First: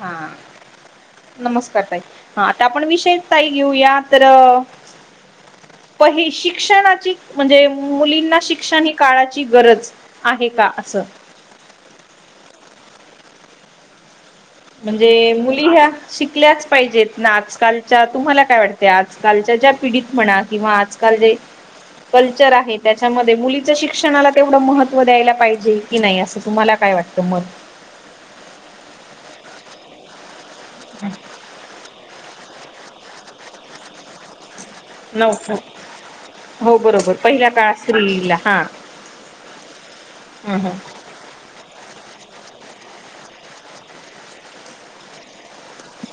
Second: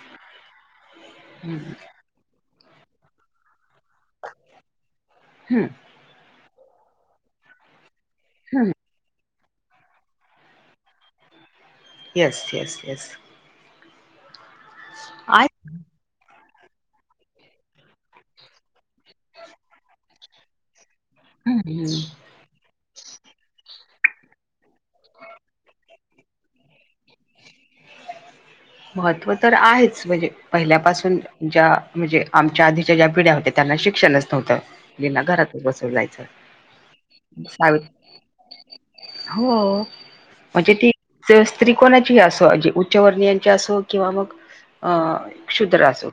हा नमस्कार ताई हा आता आपण विषय ताई घेऊया तर हम् प शिक्षणाची म्हणजे मुलींना शिक्षण ही काळाची गरज आहे का असं येस येस येस म्हणजे मुली ह्या शिकल्याच पाहिजेत ना आजकालच्या तुम्हाला काय वाटत आजकालच्या ज्या पिढीत म्हणा किंवा आजकाल जे हम्म हम् कल्चर आहे त्याच्यामध्ये मुलीच शिक्षणाला तेवढं महत्त्व द्यायला पाहिजे की नाही असं तुम्हाला काय वाटतं मत महत्त्व तर आहेच म्हणजे पहिल्यापासून मत ज्या म्हणजे आमच्या आधीच्या ज्या पिढ्या होत्या त्यांना शिक्णच नव्हतं विना नव्हतं घरातच बसून जायचं हो बरोबर पहिल्या सा. काळात स्त्रीला हा हो हम् म्हणजे ती हम स्त्री कोणाची अस उच्च वर्णीियांची किवा म कुद्र अस.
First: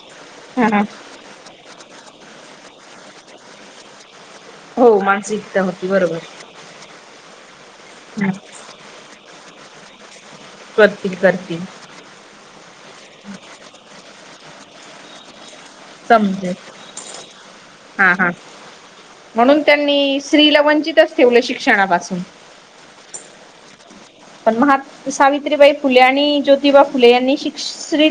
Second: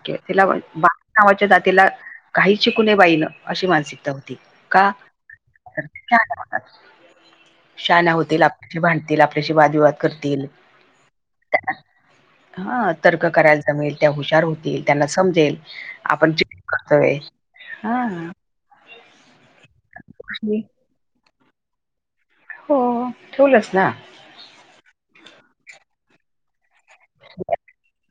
हा हा नावाच्या जातीला काही शिकुणे बाईन अशी मानसिकता होती. का? हो मानसिकता होती बरोबर शना हम् होतील आपल्याशी भांडतील आपल्याशी वादविवाद करतील. करती करतील. हा तर्क करायला जमेल त्या हुशार होतील त्यांना समजेल. आपण ज समजेल करतो हा. म्हणून त्यांनी आणि स्त्रीला वंचितच ठेवलं शिक्षणापासून हो ठेवलंच ना. पण महात सावित्रीबाई फुले आणि ज्योतिबा फुले यांनी शिक्ष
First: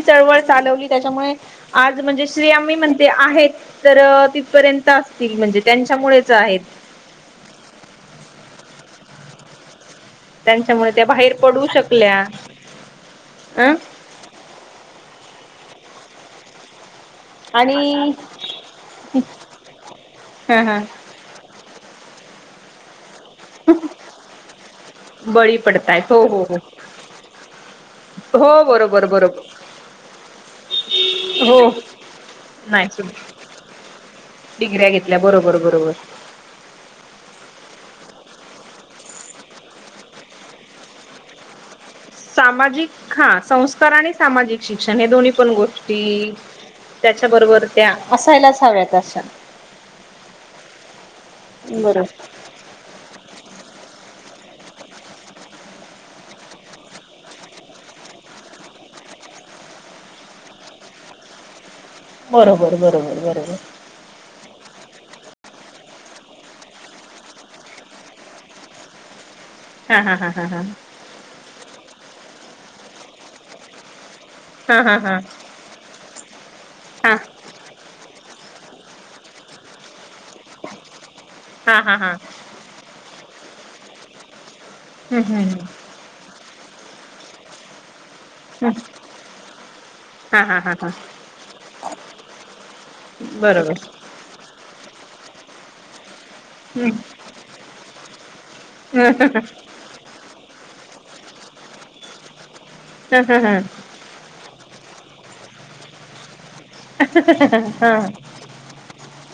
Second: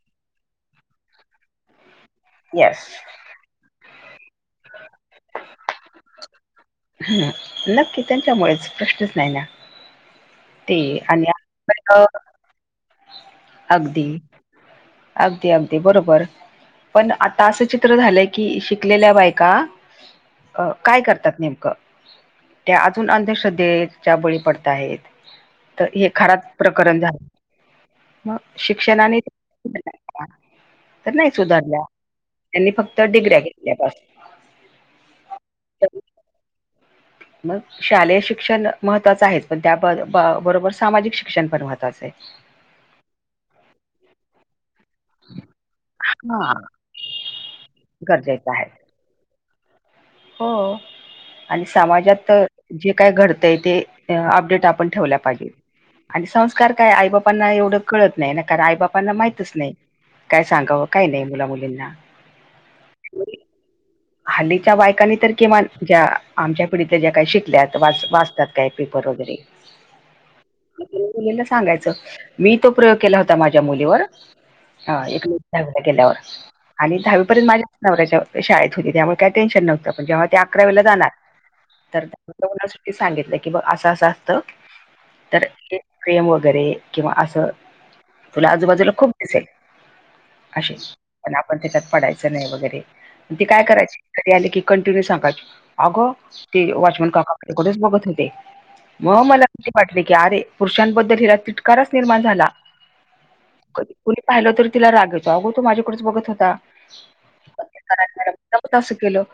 चळवळ चालवली त्याच्यामुळे आज म्हणजे श्रीयाममी येस. म्हणते आहेत. तर तिथपर्यंत असतील म्हणजे त्यांच्यामुळेच आहेत. ह नक्की त्यांच्यामुळेच प्रश्नच नाही ना. ते त्यांच्यामुळे त्या आणि बाहेर पडू शकल्या. अं अगदी अगदी अगदी बरोबर पण आ. असं चित्र आणि झालंय की शिकलेल्या बायका हा हा काय करतात नेमकं. त्या अजून अंधश्रद्धेच्या बळी पडत आहेत बळी तर हे पडतायत हो हो खराच हो प्रकरण झालं. मग हो बरोबर शिक्षणाने बरोबर तर नाही हो सुधारल्या त्यांनी नाही फक्त सु डिग्र्या घेतल्यापासून डिग्र्या घेतल्या बरोबर बरोबर. मग शालेय शिक्षण महत्वाचं आहे पण त्या बरोबर सामाजिक शिक्षण पण महत्त्वाचं आहे. सामाजिक हा संस्कार आणि सामाजिक शिक्षण हे दोन्ही पण गोष्टी हा. त्याच्या बरोबर त्या गरजेचं असायलाच आहे हव्यात अशा हो आणि समाजात बरोबर तर जे काय घडतंय ते अपडेट आपण ठेवल्या पाहिजे. आणि संस्कार काय आई बापांना एवढं कळत नाही ना कारण आई बापांना माहितच नाही. काय सांगावं काही नाही मुला मुलींना बरोबर बरोबर बरोबर. हल्लीच्या बायकाांनी तर किमान ज्या आमच्या पिढीत ज्या काही शिकल्यात वाच वाचतात. काय पी परोरोदरी हा हा ह हा हा. मुलीला सांगायच मी तो प्रयोग केला होता माझ्या मुलीवर हा हा हा दहावीला गेल्यावर आणि दहावीपर्यंत माझ्या नवऱ्याच्या शाळेत त्यामुळे काय टेन्शन नव्हतं पण जेव्हा ते अकरा वेला जाणार हा हा हा तर हा ते सांगितलं की बघ असं असं असतं हम्म तर हम्म हम्म प्रेम वगैरे किंवा असं. तुला आजूबाजूला खूप दिसेल हा हा हा असे हा पण आपण त्याच्यात पडायचं नाही वगैरे ती काय बरोबर करायचीरी आली की कंटिन्यू सांगायची अगं ते हम्म वॉचमॅन काका ठेच बघत हो ते मग मला हा वाटले की अरे पुरुषांबद्दल हिला तिटकाराच निर्माण झाला. हम् हम हं. कुणी पाहिलं तर तिला रागाचो अगो तो माझ्याकडेच बघत होता. [unintelligible] ं केलं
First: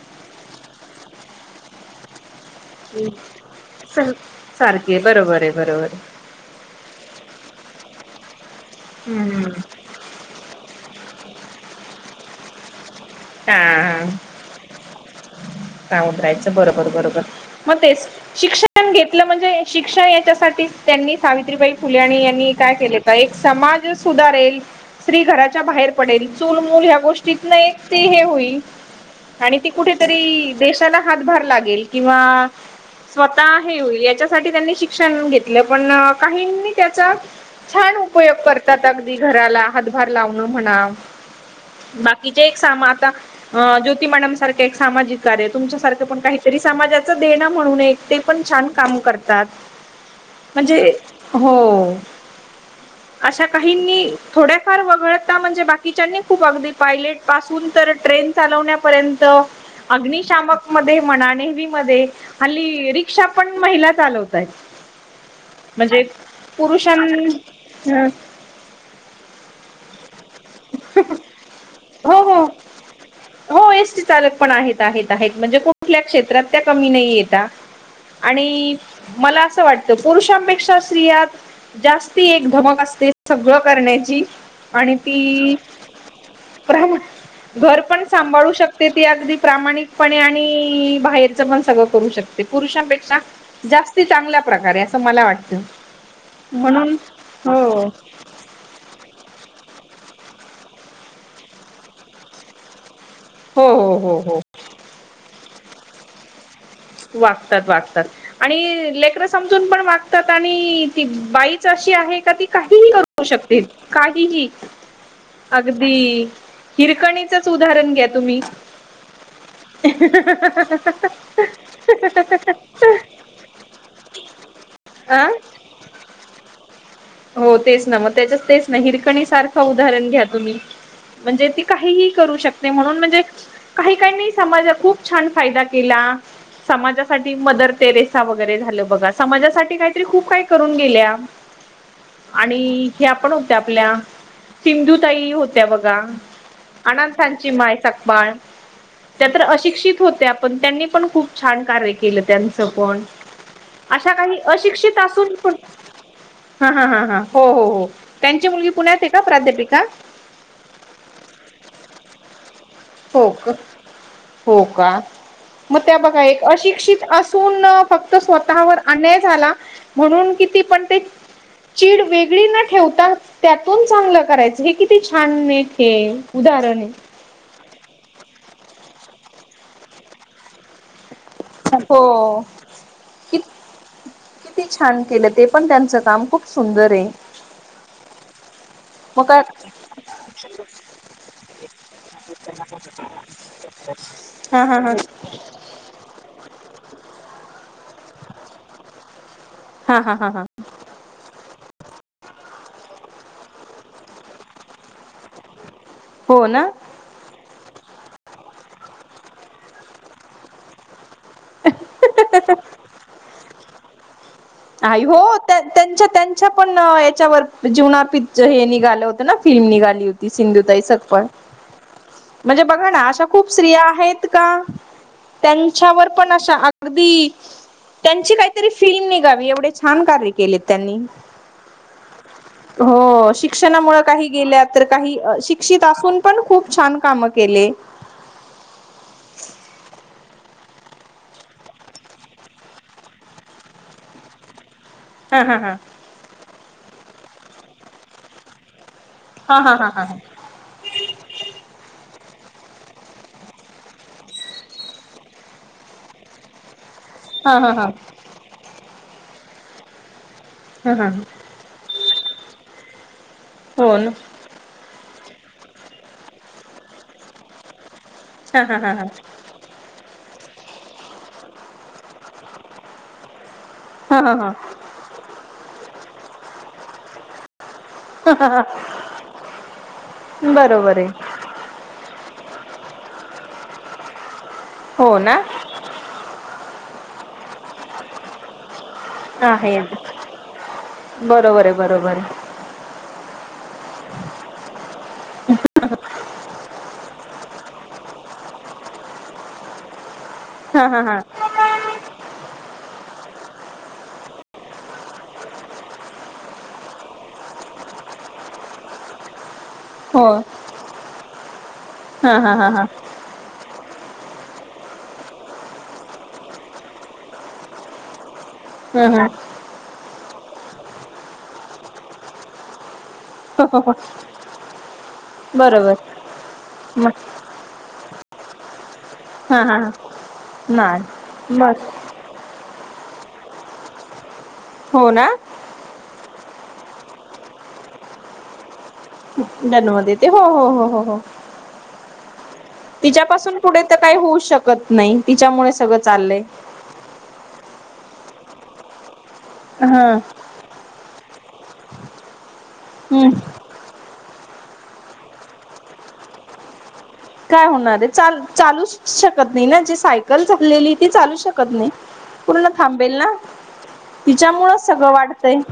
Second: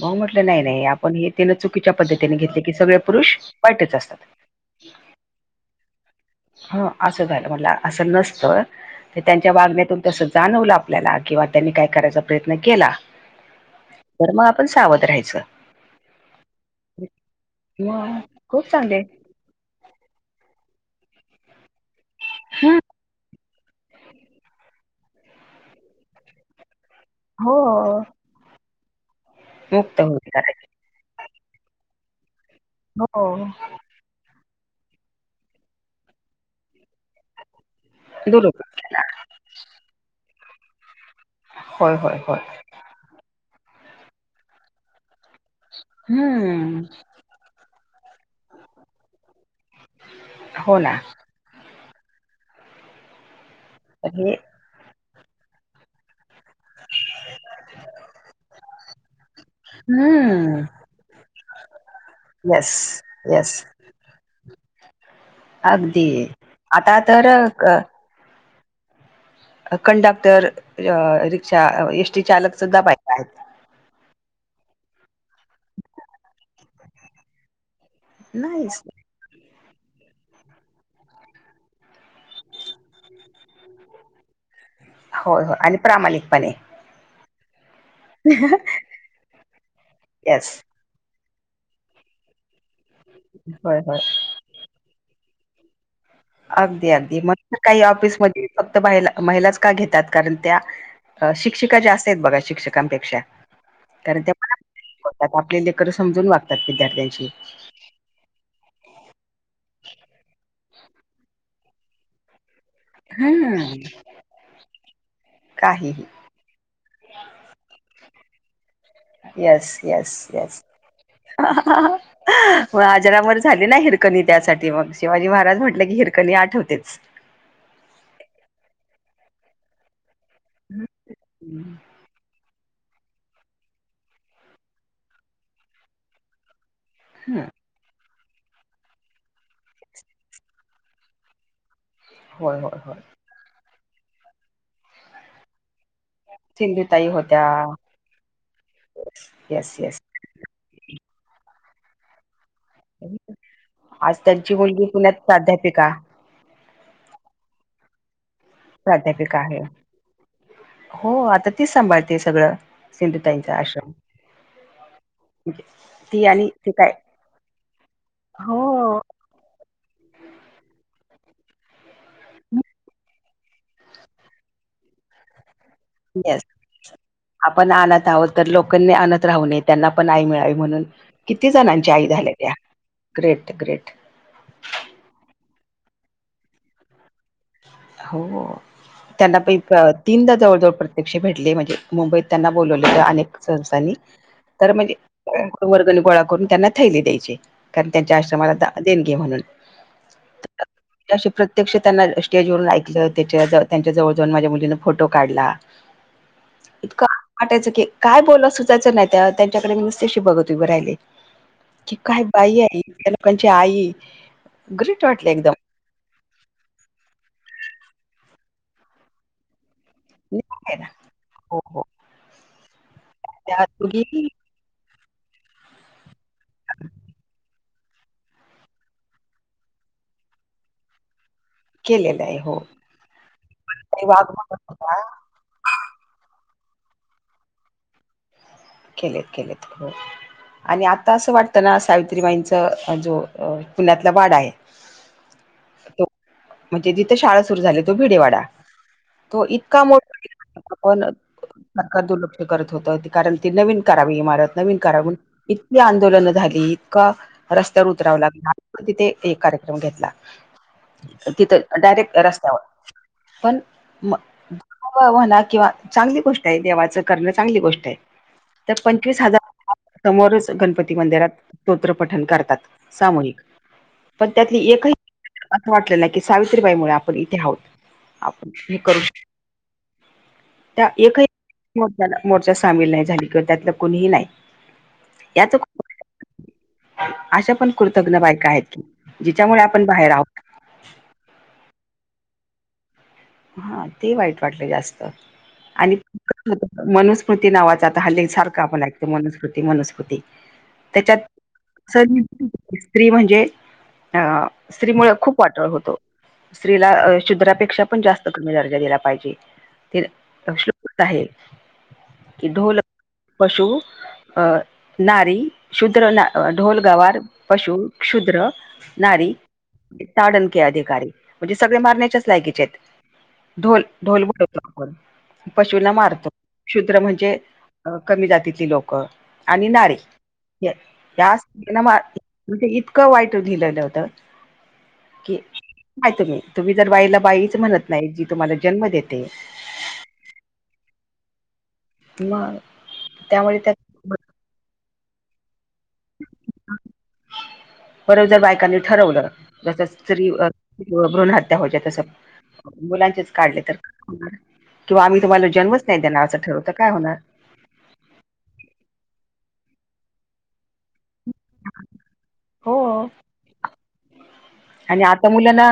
म म्हटलं नाही नाही आपण च. चुकीच्या पद्धतीने घेतले की सगळे पुरुष वाईटच असतात. सारखे आहे बरोबर आहे बरोबर आहे. ह असं झालं म्हट असं नसतं तर हम्म त्यांच्या वागण्याततून तसं जाणवलं आपल्याला किंवा त्यांनी काय करायचा प्रयत्न केला. हा. तर मग आपण सावध राहायचं. उतरायचं बरोबर बरोबर मग ते खूप शिक्षण चांगले घेतलं म्हणजे शिक्षा याच्यासाठी त्यांनी सावित्रीबाई फुलेणी यांनी काय हं, केले. एक समाज सुधारेल स्त्री घराच्या बाहेर पडेल चूल मूल ह्या गोष्टी नाही त हो हे होईल आणि ती मुक्त होईल कुठेतरी करायची देशाला हातभार लागेल किंवा हो स्वतः हे होईल या त्यां शिक्षण घेत पण काहीनी त्याचा छान उपयोग दुरुपयोग करतात केला अगदी घराला हातभार लावण म्हणा होय होय होय बाकीचे सामा आता ज्योति मॅडम सारखे एक सामाजिक तुमच्यासारखं पण काहीतरी हम्म समाजाच देण म्हणूने ते पण छान काम करतात. हो म्हणजे ना हो अशा काहीनी तर हे थोड्याफार वगळता म्हणजे बाकी बाकीच्यानी खूप अगदी पायलट पासून तर ट्रेन चालवण्यापर्यंत हम्म अग्निशामक मध्ये मणानेहवी मध्ये येस हल्ली रिक्षा येस पण महिला चालवत. म्हणजे अगदी पुरुषां आता तर क ह कंडक्टर अ रिक्षा हो एसटी हो चालक सुद्धा बाक आहेत. हो एसटी चालक पण आहेत आहेत आहेत म्हणजे कुठल्या क्षेत्रात त्या कमी नाही येत. आणि नाहीच. मला असं वाटतं पुरुषांपेक्षा स्त्रियात जास्ती एक धमक असते सगळं करण्याची आणि होय होय ती आणि प्रामाणिकपणे घर पण सांभाळू शकते ती अगदी प्रामाणिकपणे येस आणि बाहेर पण सगळं करू शकते पुरुषांपेक्षा होय होय जास् चांगल्या प्रकारे असं मला वाटत. तर अगदी अगदी मग काही ऑफिसमध्येध्ये फक्त बाहिला महिलाच का घेतात कारण त्या शिक्षिका ज्या असत आहेत बघा शिक्षकांपेक्षा हो हो कारण ते हो पतात आपले लेकर समजून वागतात विद्यार्थी वागतात वागतात. आणि लेकडं समजून पण वागतात आणि ती बाईच अशी आहे का ती काहीही करू हम्म शकतील काहीही अगदी काहीही हिरकणीचंच उदाहरण घ्या तुम्ही हा हा आजारवर झाली ना हिरकणी त्यासाठी मग अ शिवाजी महाराज म्हटले की हिरकणी आठवतेच. हो तेच ना मग त्याच्याच तेच ना हिरकणी सारखं उदाहरण घ्या. तुमही म्हणजे ती हं. काहीही करू शकता. म्हणून म्हणजे काही कानी समाज खूप छान फायदा केला समा साठी मदर टेरेसा वगैरे झालं बघा समाजासाठी काहीतरी खूप काय करून गेल्या. आणि होय होय होय ह्या पण होत्या आपल्या सिंधुताई होत्या बघा. सिंधुताई होत्या अथांची माय सखबाळ त्या तर येस येस अशिक्षित होत्या. पण त्यांनी पण खूप छान कार्य केलं त्यां को अशा आज काही त्यांची मुलगी अशिक्षित पुण्यात असून प्राध्यापिका हा हा ह ह हो हो हो त्यांची मुलगी पुण्यात आहे का प्राध्यापिका. हो आता तीच सांभाळते सगळं हो का सिंधुताईचा आश्रम. हो का म्हणजे मग त्या बघा ती एक आणि ते काय अशिक्षित असून फक्त स्वतःवर हो. आणा झाला म्हणून किती पण ते चचीड वेगळी न ठेवता त्यातून चांगलं करायचं हे किती छान न. हे येस उदाहरण आहे. आपण आणत आहोत तर लोकांनी आणत राहू नये त्यांना पण आई मिळावी म्हणून किती जणांची आई हो झालेल्या कि ग्रेट ग्रेट किती छान केलं ते पण त्यांच काम खूप सुंदर आहे. हो मग त्यांना काय प तीनदा जवळ जवळ प्रत्यक्ष भेटले म्हणजे मुंबईत त्यांना बोलवले अनेक सदस्यांनी हा तर हा हा म्हणजे वर्गणी गोळा करून त्यांना थैली द्यायचे कारण त्यांच्या आश्रमाला देणगे आहे म्हणून. हा, हा, हा, हा, अशी प्रत्यक्ष त्यांना स्टेज वरून ऐकलं त्याच्या त्यांच्या जवळ जाऊन माझ्या मुलीन फोटो काढला. हो ना. इतकं वाटायचं की काय बोला सुचाायचं नाही त्यांच्याकडे मी नुसतेशी बघत उभी राहियले. कि काय बाई आहे इतक्या लोकांची आई आई ग्रेट हो वाटलं एकदम त्याच त्यांच्या त्यांच्या पण याच्यावर जीवनापी हे निघालं होत ना फिल्म निघाली होती. ती आहे सिंधुताई ना सपकाळ हो हो म्हणजे बघा ना अशा खूप त्या स्त्रिया आहेत दोघी का? त्यांच्यावर पण अशा अगदी त्यांची काहीतरी फिम नाही करावी एवढे छान कार्य केलेत त्यांनी. केलेलं आहे हो हो शिक्षणामुळे वाघ काही म्हणत गेल्या तर होता काही शिक अशिक्षित असून पण खूप छान काम केले. केेलेत, केलेत, हो. आणि आता असं वाटतं ना सावित्रीबाईंचा जो पुण्यातला वाड आहे. हा, हा, हा, म्हणजे जिथं शाळा सुरु झाली तो भिडेवाडा तो हा हा इतका हा हा मोठा आपण सरकार दुर्लक्ष करत होत कारण नवीन करावी इमारत नवीन करावी म्ह इतकी आंदोलनं झाली इतका हा हा रस्त्यावर हा उतराव लागला आम्ही पण तिथे एक कार्यक्रम घेतला. हा हा तिथं डायरेक्ट रस्त्यावर पण हो ना हव होणा किंवा चांगली गोष्ट आहे देवाचं करणं चांगली गोष्ट आहे हा हा तर हा हा पंचवीस हजार समोरच गणपती मंदिरात स्तोत्र पठण करतात सामूहिक हा पण हा त्यातली एकही असं वाटलेलं की सावित्रीबाई मुळे आपण इथे आहोत. हा हा आपण हा हे करू शक त्या बरोबर एक ही आहे मोचा मोर्चा सामील नाही झाली किंवा त्यातलं कुणीही नाही हो ना याच अशा पण कृतज्ञ बायका आहेत की जिच्यामुळे आपण आहेत, बाहेर आहोत बरोबर आहे बरोबर आहे. हा ते वाईट वाटलं जास्त. आणि मनुस्मृती नावाच आता हल्ले सारखं आपण ऐकतो, मनुस्मृती, मनुस्मृती हा हा हा त्याच्यात स स्त्री म्हणजे अ स्त्री मुळे खूप वाटळ होतो. स्त्रीला शुद्रापेक्षा पण जास्त कमी दर्जा दिला पाहिजे ते्ल हो आहे हा की हा हा ढोल हा पशु अं नारी, शूद्र, ना ढोलगवार, पशु, क्षुद्र हा हा नारी ताडन के अधिकारी म्हणजे सगळे मारण्याच्याच लायकीचे आहेत. हो हो ढोल हो ढोल बडवतो आपण पशूला बरोबर मारतो शुद्र मग म्हणजे कमी जातीतली लोकं हा आणि हा हा नारी या नाही बर म्हणजे इतकं वाईट लिहिले होत हो ना कि नाही तुम्ही तुम्ही जर बाईला बाईच म्हणत नाही जी तुम्हाला जन्म देते. जन्म देते. हो, हो, हो, हो, हो म [unintelligible] तिच्यापासून पुुढे तर काही होऊ शकत नाही, तिच्यामुळे सगळं चाललंय. परत जर बायकांनी ठरवलं जस हा. स्त्री भ्रूण हत्या होयच्या तसं हम्म मुलांचेच काढले तर किंवा आम्ही तुम्हाला जन्मच नाही देणार असं ठरवत काय होणार. काय होणार आहे चाल चालूच शकत नाही ना जे सायकल चाललेली [unintelligible] त चालू शकत नाही पूर्ण हो थांबेल ना तिच्यामु [unintelligible] आणि आता मुलांना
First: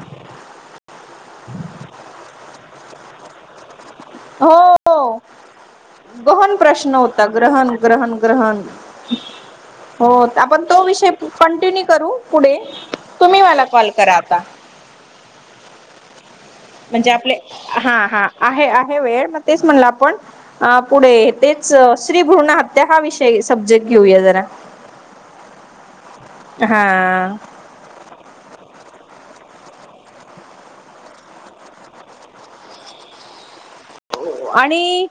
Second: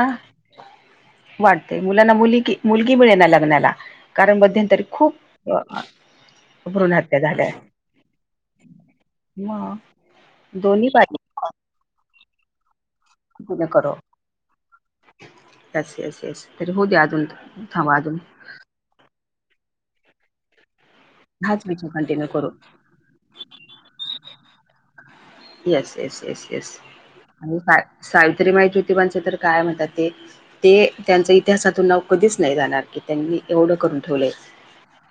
वाटते मुलांना मुली मुलगी मिळे ना लग्नाला कारण मध्यंतरी हो. खूप [unintelligible] गहन भ्रूण प्रश्न हत्या होता झाल्या ग्रहण ग्रहण ग्रहण [unintelligible] मग हो आपण तो दोन्ही विषय बाजू कंटिन्यू करू पुढे [unintelligible] तन करो कॉल करा आता. असस यस यस [unintelligible] तरी हो द्या म्हणजे अजून आपले हा थांवा अजून हा [unintelligible] आहे आहे वेळ मग तेच म्हणलं आपण पुढे हाच तेच विचार श्री कंटिन्यू करू भ्रूण हत्या हा विषय सब्जेक्ट घेऊया जरा [unintelligible] येस येस येस येस हा आणि सा सावित्रीमाई ज्योतिबांच तर काय म्हणतात ते ते त्यांच इतिहासातून नाव कधीच नाही जाणार की [unintelligible] त्यांनी एवढं करून ठेवले आणि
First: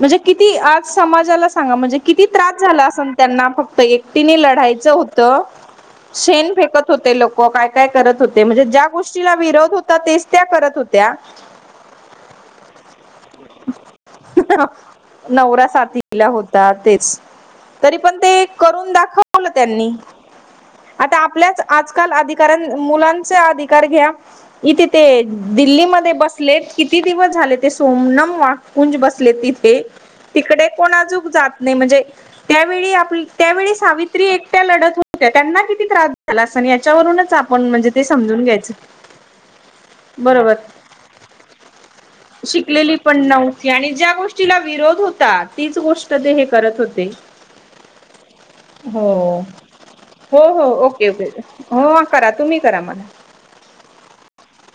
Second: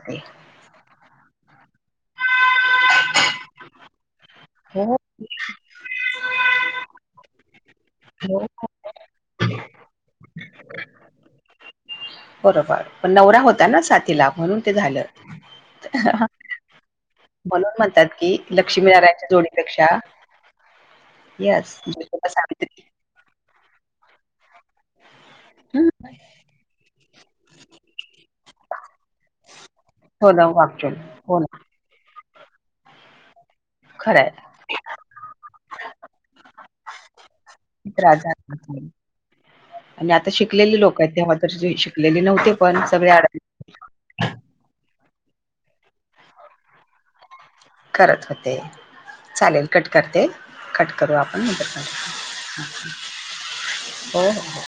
म्हणजे [unintelligible] किती आज समाजाला सांगा म्हणजे किती त्रास झाला असे त्यांना फक्त एक [unintelligible] तिने लढायचं हो होत शेण फेकत होते लोक काय [unintelligible] का करत होते हो म्हणजे ज्या गोष्टीला विरोध होता तेच त्या करत होत्या [unintelligible] बरोबर पण नवरा होता [unintelligible] होताना साती लाख म्हणून ते झाले नवरा साथीला [unintelligible] होता तेच म्हणून तरी म्हणतात पण की ते करून लक्ष्मीनारायणच्या दाखवलं त्यांनी जोडीपेक्षा [unintelligible] आता आपल्याच यस आजकाल ज्योतिबा अधिकारां सावित्री मुलांचा अधिकार घ्या [unintelligible] इथे ते हम्म, दिल्लीमध्येध्ये बसले किती दिवस झाले ते सोमन [unintelligible] ुंज बसले तिथे हो ना तिकडे वाक्चून कोणा [unintelligible] हो [unintelligible] ना म्हण [unintelligible] सावित्री खरंय एकट्या लढत होत्या त्यांना किती त्रास झाला अस आणि याच्यावरूनच आपण म्हणजे ते त्रास समजून झाला घ्यायचं असेल. [unintelligible] आणि आता बरोबर शिकलेले लोक आहेत तेव्हा तर शिकलेले नव्हते पण सगळेड [unintelligible] आणि ज्या गोष्टीला विरोध होता तीच गोष्ट ते हे करत होते [unintelligible] करत होते हो चालेल कट करते हो हो कट ओके करू ओके आपण नंतर [unintelligible] हो करू करा तुम्ही करा मला [unintelligible] हो [unintelligible]